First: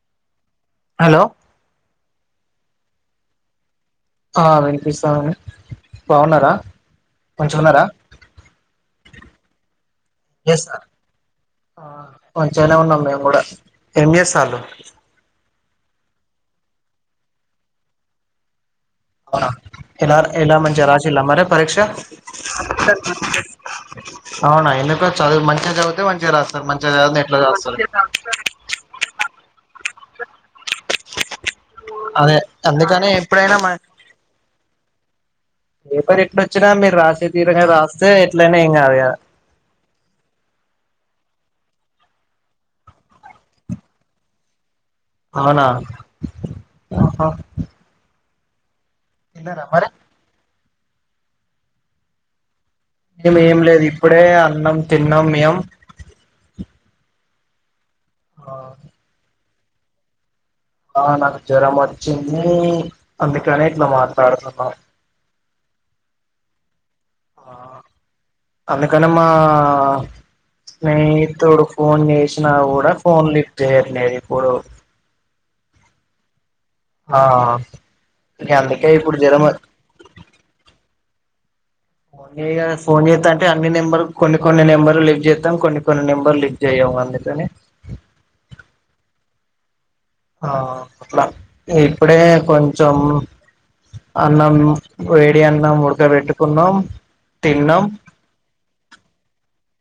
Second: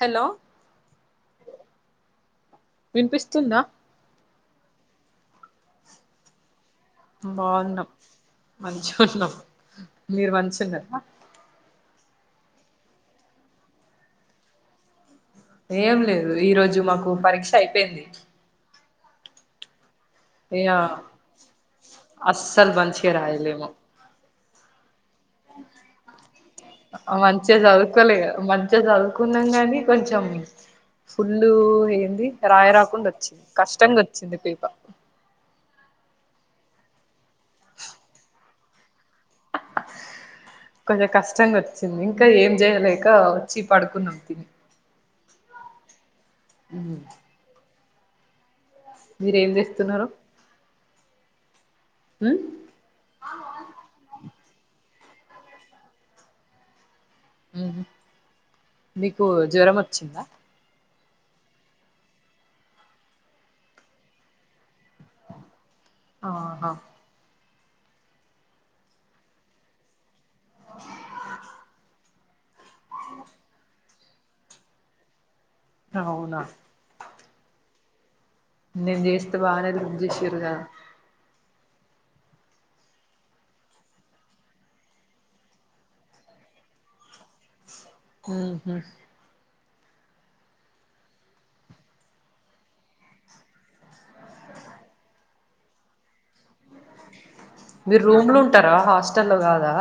Hello hello వినిపిస్తుంద ఆ వినిపిస్తానని బాగున్నారా మంచిగున్నారా బాగున్నాం మంచిగా ఉన్నాం మీరు మంచి ఎస్ సార్ కదా ఆ మంచంచినే ఉన్నాం మేము కూడా ఎంఏస్లు ఏం లేదు ఈ రోజు మాకు పరీక్ష అయిపోయింది ఆ ఎలా ఎలా ఇగ మంచి రాచల్ మరి పరీక్ష అస్సలు మంచిగా రాయలేము అవునా ఎందుక చదువు మంచిగా చదివితే మంచిగా రాస్తారు మంచిగా చదిని ఎట్లా మంచిగా రాస్తారు చదువుకోలే అ ఫుల్లు ఏయ్యంది అదే రాయి రాకుండా అందుకని వచ్చింది ఎప్పుడైనా మ కష్టంగా వచ్చింది పేప ఏ పరు ఎట్డ వచ్చినా మీరు రాసే తీరంగా రాస్తే ఎట్లయినా ఏం కాదు కదా కొంచెం కష్టంగా వచ్చింది ఇంకా ఏం చేయలేక వచ్చి పడుకున్నాం తిని అవునా అ ఆహా మీరేం తిన్నారా మరి చేస్తున్నారు ఆ మేం ఏం లేదు ఇప్పుడే అన్నాం తిన్నాం మేం ఆ నీకు జ్వరం వచ్చిందా ఆ నాకు జ్వరం వచ్చింది అందుకనే ఇట్లా మాట్లాడుతున్నా ఆహా ఆ అందుకని మా స్నేహితుడు ఫోన్ చేసి ఫోన్ చేసిన ఫోన్ లిఫ్ట్ చేయట్లేదు ఇప్పుడు అవునా ఆ ఇక అందుకే నేను ఇప్పుడు చేస్తే జ్వరం బానే లిఫ్ట్ చేసిండ్రుగా ఫోన్ చేయా ఫోన్ చేస్తా అంటే అన్ని నెంబర్ కొన్ని కొన్ని నెంబర్ లిఫ్ట్ చేస్తాం కొన్ని కొన్ని నెంబర్ లిఫ్ట్ చే్యము అందు ఆ ఆ అట్లా ఇప్పుడే కొంచెం అన్నం వేడి అన్నం ముడ్కబట్టు మీరు రూమ్ లో ఉంటారా హాస్టల్ లో కాదా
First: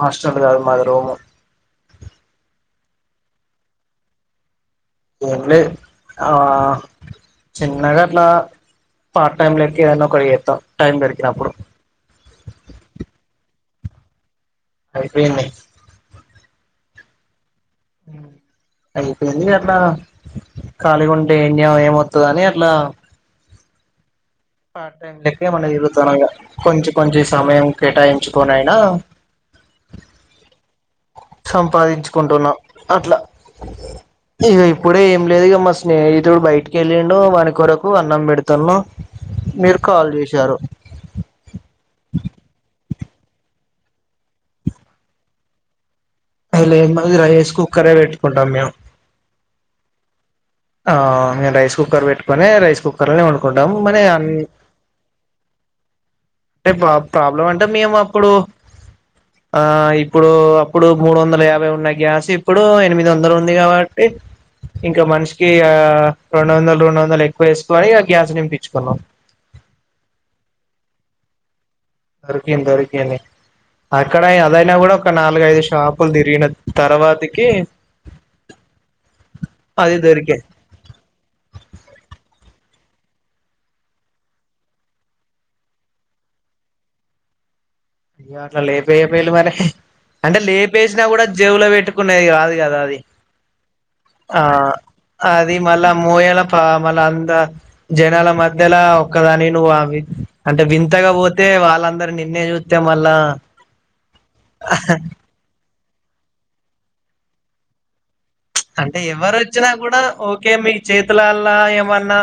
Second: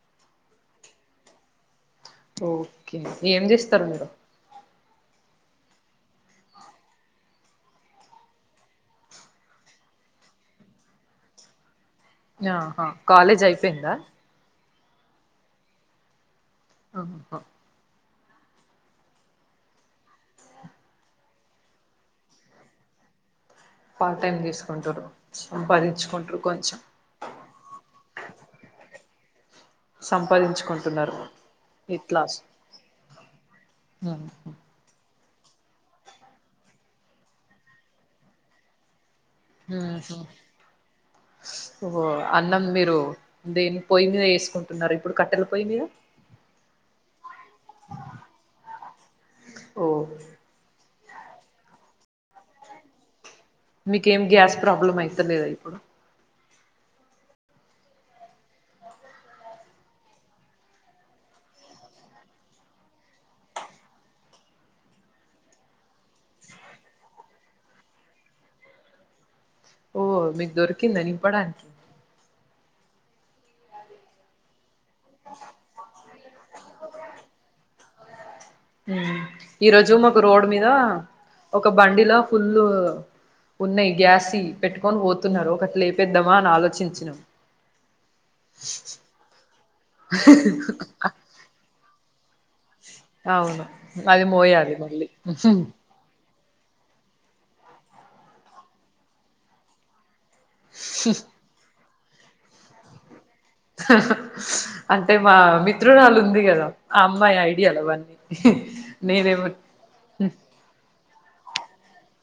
హాస్టల్ కాదు మాది రూము ఓకే ఏం చేస్తారు మీరు ఏం లేదు ఆ చిన్నగా అట్లా పార్ట్ టైమ్ లోకి ఏదనా ఒకటి చేస్తాం టైం దరికినప్పుడు ఆహా కాలేజ్ అయిపోయిందా అయిపోయింది ఓహో అయిపోయింది అట్ల ఖాళీగా ఉంటే ఏం వస్తదని అట్లా పార్ట్ టైం ఆ పార్ట్ తీసుకుంటారు టైం లాగా తిరుగుతాను సంపాదించుకుంటారు కొంచెం కొంచె సమయం కేటాయించుకనియినా సంపాదించుకుంటున్నారు ఇట్లా సంపాదించుకుంటున్నాం అట్లా ఇప్పుడే లేదుగా మా స్నేహితుడు బయటికి వెళ్ళండు వాన కొొరకు అన్నం పెడుతున్నాము ఓో అన్నం మీరు దేని పొయ్యి మీద వేసుకుంటున్నారు ఇప్పుడు కట్టెల పొయ్యి మీద అది లేదు మంది రైస్ కుక్కరే పెట్టుకుంటాం మేము ఓ ఆ నేను రైస్ కుక్కర్ పెట్టుకుొని రైస్ కుక్కర్ లోనే వండుకుంటాం మీకేం మని గ్యాస్ ప్రాబ్లం అయితలేదా ఇప్పుడు అంటేా ప్రాబ్లం అంటే మేము అప్పుడు ఆ ఇప్పుడు అప్పుడు మూడు వందల యాభై ఉన్న గ్యాస్ ఇప్పుడు ఎనిమిది వందలు ఉంది కాబట్టి ఇంకా మనిషికి ఆ రెండు వందలు రెండు వందలు ఎక్కువ వేసుకని ఆ గ్యాస్ నింపించుకున్నాం ఓ మీకు దొరికిందా అని నింపడానికి ద ద అక్కడ అదనా కూడా ఒక నాలుగైదు షాపులు తిరిగిన తర్వాతకి ఈ రోజు అది మాకు దొరికే రోడ్ మీద ఒక బండిలా ఫుల్ ఉన్నయి గ్యాసి పెట్టుకొని పోతున్నారు ఒకట్లాపేద్దామా అని ఆలోచించిన అయ్య అట్లా లేపేయ పయి మరి అంటే లేపేసినా కూడా జేవులో పెట్టుకునేది కా కది అవును అది మోయాలి మళ్ళీ అది మళ మోయల మళ అంద జనాల మధ్యలా ఒక్కదాని నువ్ అవి అంటే వింతగా పోతే వాళ్ళందరు నిన్నే చూస్తాం మళ్ళా అంటే మా మిత్రురాలుు ఉంది కదా ఆ అమ్మాయి ఐడియాలు అవన్నీ అంటే ఎవరు నేనేమో వచ్చినా కూడా ఓకే మీ చేతి లలా ఏమన్నా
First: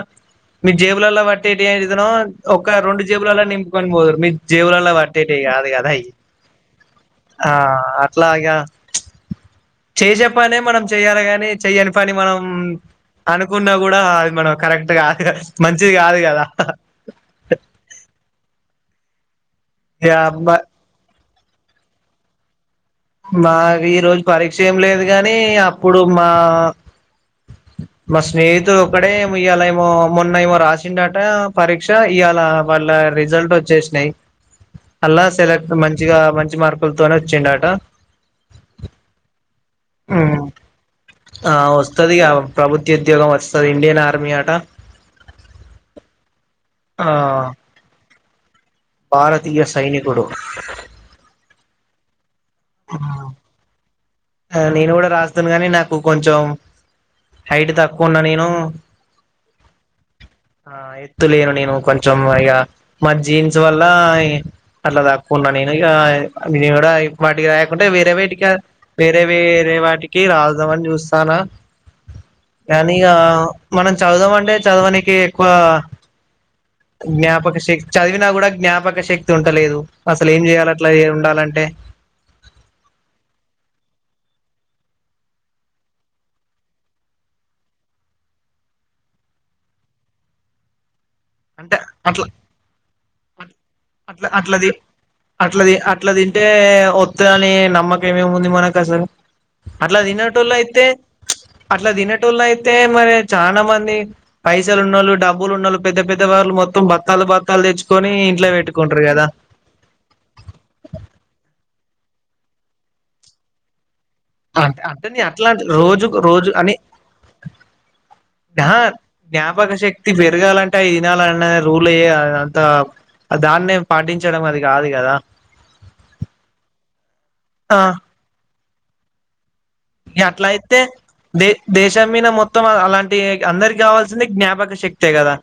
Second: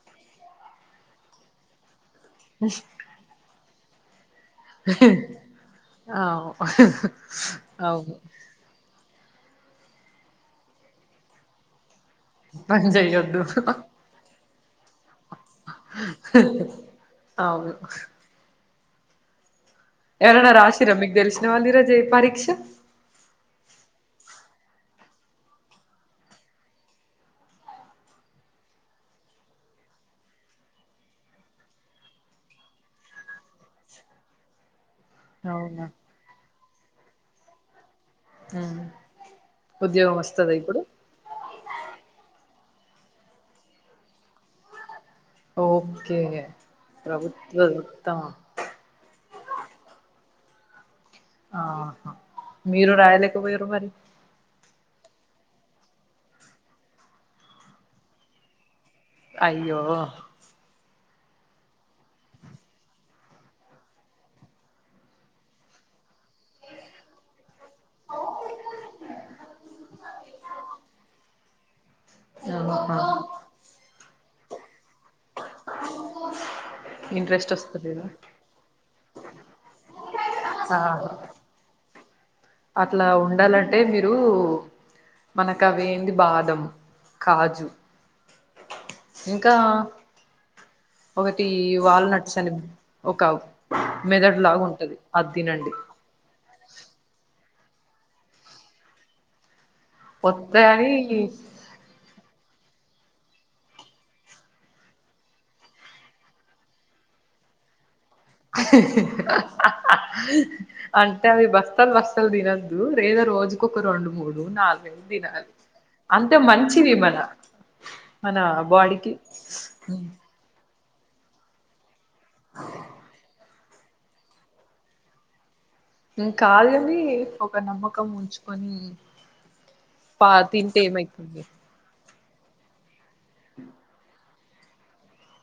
మీ జేబులలో బట్టేటి విధో ఒక రెండు జేబులలో ని కొని పోడూరు మీ జీవులల్లో పట్టేటివి కాదు కదా అవు ఆ అవును అట్లాగా చేయ చెప్పనే మనం చెయ్యాలి గాని చెయ్యను పని మనం పని చెయ్యొద్దు అనుకున్నా కూడా అది మనం కరెక్ట్ అ కాదు మంచిది కాదు కదా అవును ఎవరా ఇగ రాశిరా మీకు తెలిసినా వాళ్ళు ఈరోజు పరీక్ష మా ఈ రోజు పరీక్ష ఏం లేదు కాని అప్పుడు మా అ మా స్నేహితుడు ఒక్కడే ఏమో ఇవాళ ఏమో మొన్న ఏమో రాసిండట పరీక్ష ఇవాళ వాళ్ళ రిజల్ట్ వచ్చేసినాయి [unintelligible] అలా సెలెక్ట్ అవునా మంచిగా మంచి మార్కులతోనే వచ్చిండట హ్మ్ హ్మ్ ఆ వస్తది కావ ప్రభుత్వ ఉద్యోగం వస్తుంది ఇండియన్ ఆర్మీ ఆట ఓకే ప్రభుత్వ ఉత్తమం భారతీయ సైనికుడు ఆహా మీరు రాయలేకపోయారు మరి ఆ, నేను కూడా రాస్తాను గానీ నాకు కొంచెం హైట్ తక్కువ ఉన్నా నేను అయ్యో లేను నేను కొంచెం ఇక మా జీన్స్ వల్ల అట్లా తక్కువనా ఉన్న నేను విడ వడ వాటికి రాయాకుండా వేరే వాటికి వేరే వేరే వాటికి రాల్దామని చూస్తానా కానీ ఆహా మనం చదుదాం అంటే చదవనికి ఎక్కువ ఇంట్రెస్ట్ జ్ఞాపక శక్తి వస్తలేదా చదివినా కూడా జ్ఞాపక శక్తి ఉంటలేదు అసలు ఏం చేయాల అట్లా ఆహా ఉండాలంటే అట్లా ఉండాలంటే మీరు మనకు అవి ఏంది బాదం కాజు ఇంకా ఒకటి అంటే అట్లా వాల్నట్స్ అని ఒక అట్లా మెదడు లాగా అట్లది ఉంటది అది తినండి అట్లది అట్లా తింటే ఒత్త అని నమ్మకంమేమి ఉంది మనకు అసలు అట్లా తన్నట్ళ అయితే వత్తయని అట్లా తినట్ ల్లో అయితే మరి చాలా మంది పైసలు ఉన్ను డబ్బులు ఉన్నువాలు పెద్ద పెద్ద ద్ద వళ్లు మొత్తం బక్కలు బక్కలు తెచ్చ అంటే అవి బస్తత బస్ అసలు తినొద్దు లేదా రోజుకొరు రండు మూడు అంటే నాలుగేళ్లు అంటే నే అట్లా తినాలి అంట- రోజు అంతే రోజు అని మంచిది మన అనా బాడికి తా ఇనాల అన్న రూలేయే అంత దాన్నే పాటించడం అది కాదు కదా కాదని ఒక ఆ నమ్మకం ఉంచుకొని పా అట్లా అయితే తింటే ఏమైతుంది ద దేశం మీ మొత్తం అలాంటి అందరికి కావాల్సింది జ్ఞాపక శక్తే కదా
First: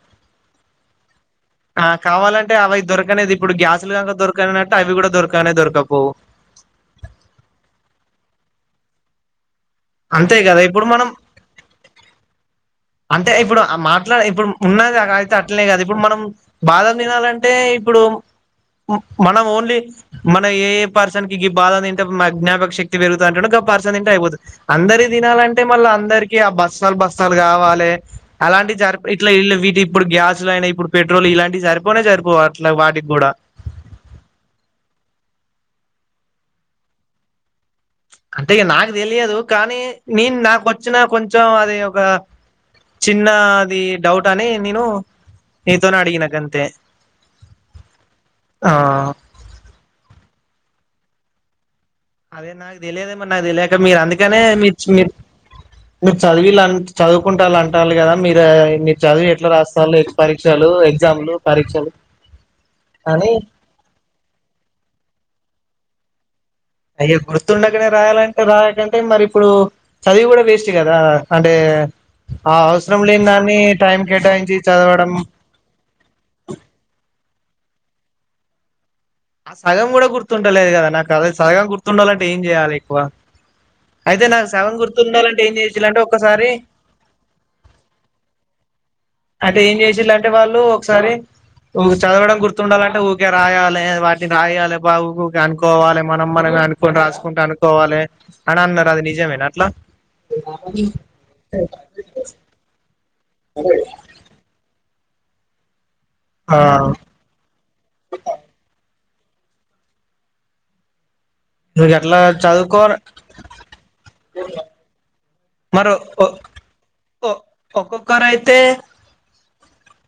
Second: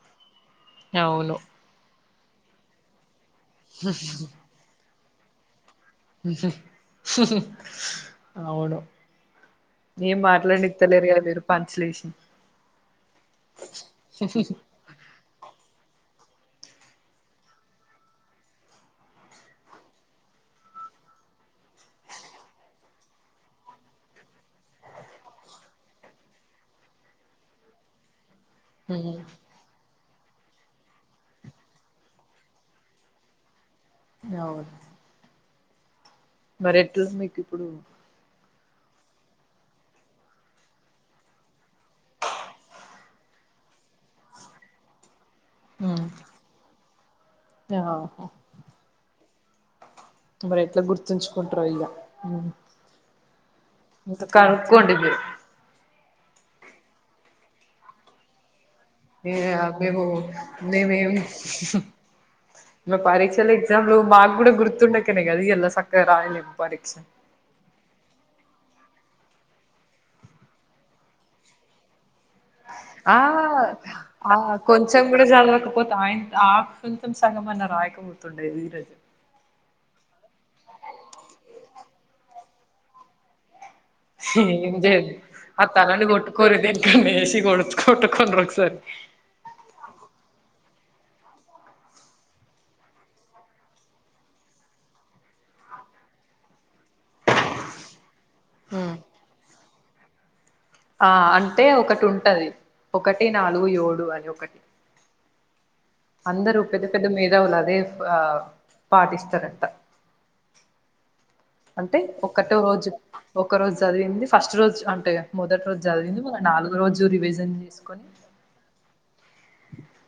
అవును ఆ కావాలంటే అవి దొరకనేది ఇప్పుడు గ్యాస్లుక దొరకన అట్టు అవి కూడా దొరకనే దొరకవు అవును ఏం అంతే కదా మాట్లాడి ఇప్పుడు తలేరు మనం కదు మీరు పంచలేసి అంటే ఇప్పుడు మాట్లాడ ఇప్పుడు ఉన్నది అ అయితే అట్లే కదా ఇప్పుడు మనం బాధం తినాలంటే ఇప్పుడు మనం ఓన్లీ మన ఏ ఏ పర్సన్ కి బాధ తింటే జ్ఞాపక శక్తి పెరుగుత అంటడో గవ్ పర్సన్ తింటే అయిపోతుంది. అందరి తినాలంటే మళ్ళీ, అందరికీ ఆ బస్తాలు బస్తాలు కావాలి. ట్లే అలాంటి జరిప్ ఇట్లా ఇల్ వీటి ఇప్పుడు గ్యాస్ లైనై ఇప్పుడు పెట్రోల్ ఇలాంటివి సరిపోనే సరిపోవ్ అట్లా వాటికి కూడా అవున్ మరి ఎట్లా మీకు ఇప్పుడు అంటే నాకు తెలియదు కానీ నేను నాకొచ్చిన కొంచెం అది ఒక చిన్నది డౌట్ అని నేను నీతోనే అడిగిన గంతే ఆహా ఆ మరి ఎట్లా గుర్తుంచుకుంటారు ఇగా అదే నాకు తెలియదే మరి నాకు తెలిక మీరు ఇంకా అందుకనే మీచ్ కనుక్కోండి మీర్ మీరు మీరు చదివిల్ అంట్ చదువుకుంటారుళ్ళ అంటారు గదా మీరే చదివి ఎట్లా రాస్తారు మేము పరీక్షలు ఎగ్జామ్లు పరీక్షలు ఇ అని పరీక్షలు ఎగ్జామ్లు మాకు కూడా గుర్తుండకనే గది ఈయల సక్కగా రాయలేద్ అయ్య గుర్తుండక్కనే రాయాల్ రాకంటే మరి ఇప్పుడు చదివి కూడా వేస్ట్ కదా అంటే ఆ అవసరం ఆ లేని దాన్ని టైం ఆ కేటాయించి కొంచెం చదవడం కూడా చదవకపోతే ఆయన్ ఆ కొంచం సగమ అన్నారు ఆగి పోతుందే మీరే ఆ సగం కూడా జేయాలి ఎక్కువ అయితే నాకు సగం ఎమ్ జేయాలి గుర్తుండాలంటే ఏం అ చేయాలంటే తలని ఒకసారి కొట్టుకునిరీ దేనికైనా ఏసి కొడత్ కట్టుకోండి ఒకసారి అంటే ఏం చేసిల్ అంటే వాళ్ళు ఒకసారి ఊ చదవడం గుర్తుండాలంటే ఊరికే రాయాలి వాటిని రాయాలి బాబ ఊకే అనుకోవాలి మనం మనం అనుకొని రాసుకుంటూ అనుకోవాలి అని అన్నారు. అది నిజమేనా అట్లా, ఆ అంటే ఒకటి ఉంటది ఒకటి నాలుగు ఏడు అని ఒకటి ఆ అందరూ పెద్ద పెద్ద మేధావులు అదే ఆ పటిస్తారుంట నువ్వు అంటే అట్లా ఒక్కటో చదువుకో రోజు ఒక రోజు చదివింది ఫస్ట్ రోజు అంటే మొదటి రోజు మరి చదివింది మల్ల నాలుగు రోజు రివిజన్ చేసుకొని ఒక్కొక్కరైతే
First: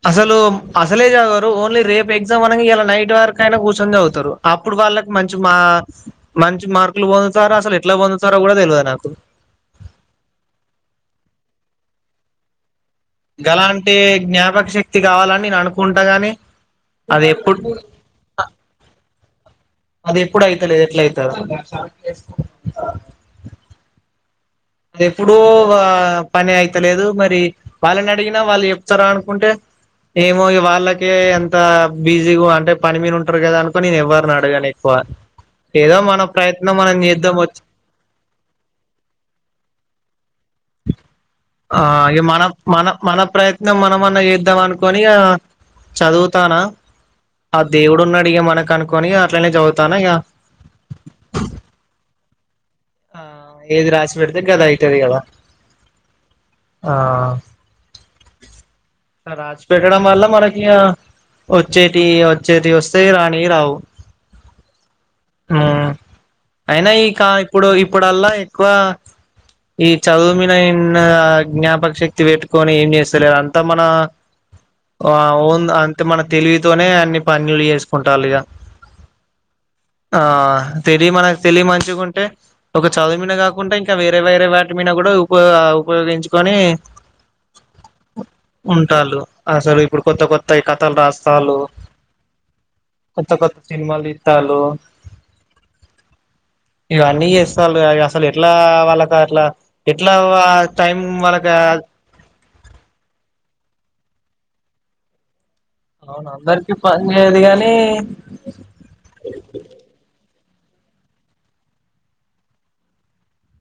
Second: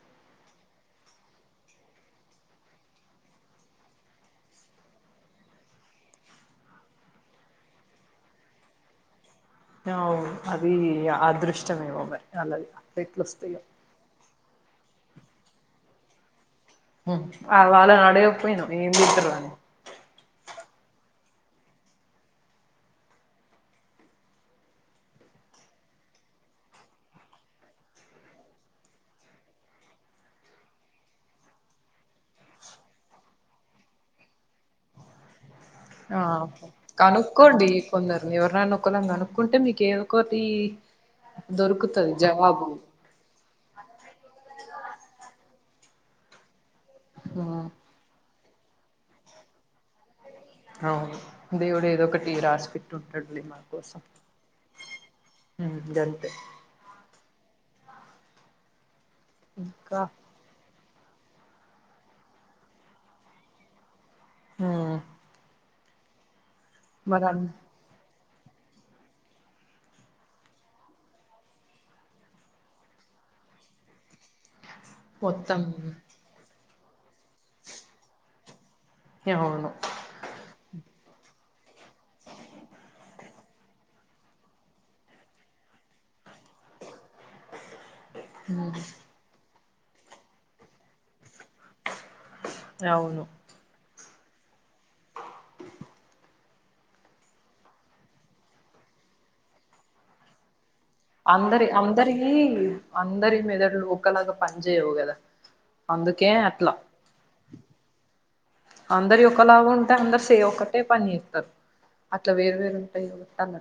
అసలు అసలే చదవారు ఓన్లీ రేపు ఎగ్జామ్ అన ఇలా నైట్ వరకు అయినా కూర్చొని చదువుతారు అప్పుడు వాళ్ళకి మంచి మా మంచి మార్కులు పొందుతార అసలు ఎట్లా పొందుతారో కూడా తెవాదు నాకు అవు అది అదృష్టమే మరి అలది ఇగ గలాంటి జ్ఞాపక శక్తి కావాలని నేను అనుకుంటా గాని ఉమ్ అది ఎప్పుడు వాళ్ళని నడకపోయినవా ఎమ్ చెత్తారు అని అది ఎప్పుడు అయితలేదు ఎట్లా అయితదొ అ ఎప్పుడూ పని అయితలేదు మరి వాళ్ళని అడిగినా వాళ్ళు చెప్తారా అనుకుంటే ఏమో ఇగ వాళ్ళకే ఎంత బిజీగా అంటే పని మీను ఉంటారు కదా అనుకోని నేను ఎవ్వరని అడగాను ఎక్కువ ఏదో ఆ మన ప్రయత్నం మనం చేద్దాం వచ్చి కనుకోండి కొందరి ఎవరినైనా కొందరిని కొనుక్ కుంటే మీకేదో కొన్ని ఆ ఇగ్ మన మన మన ప్రయత్నం మనమన్నా చేద్దాం అనుకొని ఇగ చదువుతానా ఆ దేవుడు ఉన్నాడు ఇగ మన్ మనకు అనుకొని అట్లనే చదువుతా ఇగా అవును దేవుడు ఏదో ఒకటిటీరాసిపేట్ ఆ తుంటాడు మాన ఏది కోసం రాసి పెడితే గది అయితది కదా గంతే ఆ రాసిపేటడం ఇంకా వల్ల మనకి వచ్చేటి వచ్చేటి వస్తేయి రాణియి రావు ఉమ్ ఉమ్ అయినా ఈకా ఇప్పుడు ఇప్పుడల్లా ఎక్కువ ఈ చదువుమినన్ జ్ఞాపక శక్తి పెట్టుకొని ఏం చేస్తలేరు అంతా మన ఆ మొత్తం వుందు అంతే మన తెలివితోనే అన్ని పనులు చేసుకుంటాళ్లు ఇక అవును ఆ తెలి మన తెలి మంచిగుంటే ఒక చదువు మీదనే కాకుంట ఇంకా వేరే వేరే వాటి మీద కూడా ఉప ఉపయోగించు తోని ఉంటాళ్లు అసలు ఇప్పుడు కొత్త కొత్త ఈ కథలు రాస్ తల్లు అవును కొత్త కొత్త సినిమాలు తీతలు ఇవన్నీ చేస్తాల్లుగా ఇక అసలు ఎట్లా వాళ్ళకి అట్లా ఎట్లా వా టైం వాళ్ళకి అందరి అందరికీ అందరి మెదలు ఒకే లాగా పని చేయవు కదా అందుకే అవును అట్లా అందరికి పని చేయదు గాని అందరివి ఒకలాగా ఉంటే అందరు ఒకటే పని చేత్తారు అట్లా వేరు వేరు ఉంటాయి తన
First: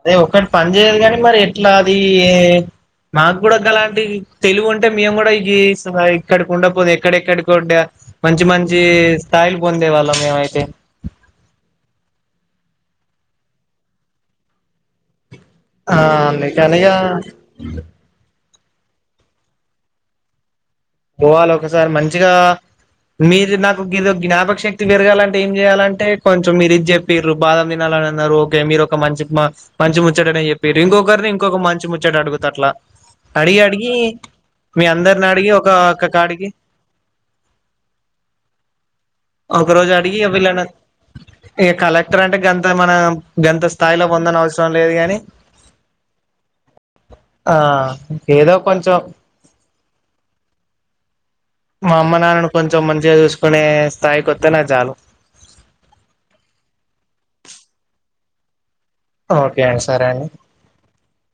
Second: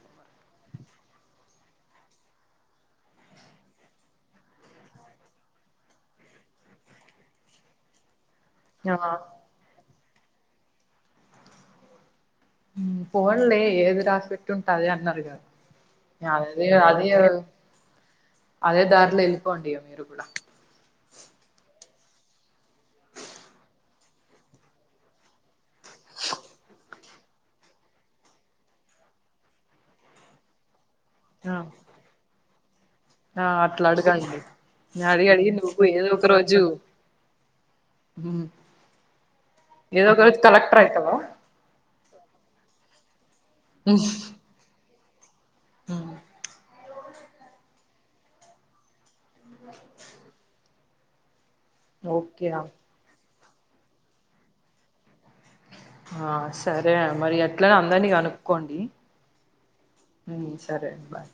అదే ఒక్కటి పని చేయదు కాని మరి ఎట్లా అది మాకు కూడా గలాంటి తెలివు ఉంటే మేము కూడా ఇ ఇక్కడకి ఉండపోతే ఎక్కడెక్కడికో ఉంటే మంచి మంచి ఆ స్థాయిలు పొందేవాళ్ళం మేమైతే ఫోన్లే ఏది రాసి పెట్టి ఉంటే అదే అంటారు ఆ కదా అది అందుకనిగా అదే అదే దారిలో ఎల్లిపోండి ఇక మీరు కూడా సార్ మంచిగా మీరు నాకు గీలోకి జ్ఞాపక శక్తి పెరగాలంటే ఏం చేయాలంటే కొంచెం మీరు ఇది చెప్పిరు బాదం వినాల న్నారు ఓకే మీరు ఒక మంచి మంచి ముచ్చటనే చెప్పిర్రు ఇంకొకరిని ఆ ఇంకొక మంచి ముచ్చట అడుగుతా అట్లా ఆ అడిగి అడిగి మీ అందరిని అడిగి ఒక పో ఏదో ఒక రోజు ఒక రోజు ఏదో అడిగి ఒక ఇగ వీళ్లన కలెక్టర్ అయితవా ఏ కాల త్రడ్ గంత మనం గంత స్థాయిలో పొందన అవసరం లేదు గాని అ ఆ ఏదో కొంచెం మా అమ్మ ఓకే నాన్నని అమ్మ కొంచెం మంచిగా చూసుకునే స్థాయికోతే నాకు చాలు ఆ సరే మరి ఆట్లనే అందర్నీ కనుక్కోండి ఓకే అండి సరే అండి ఉమ్, సరే బాయ్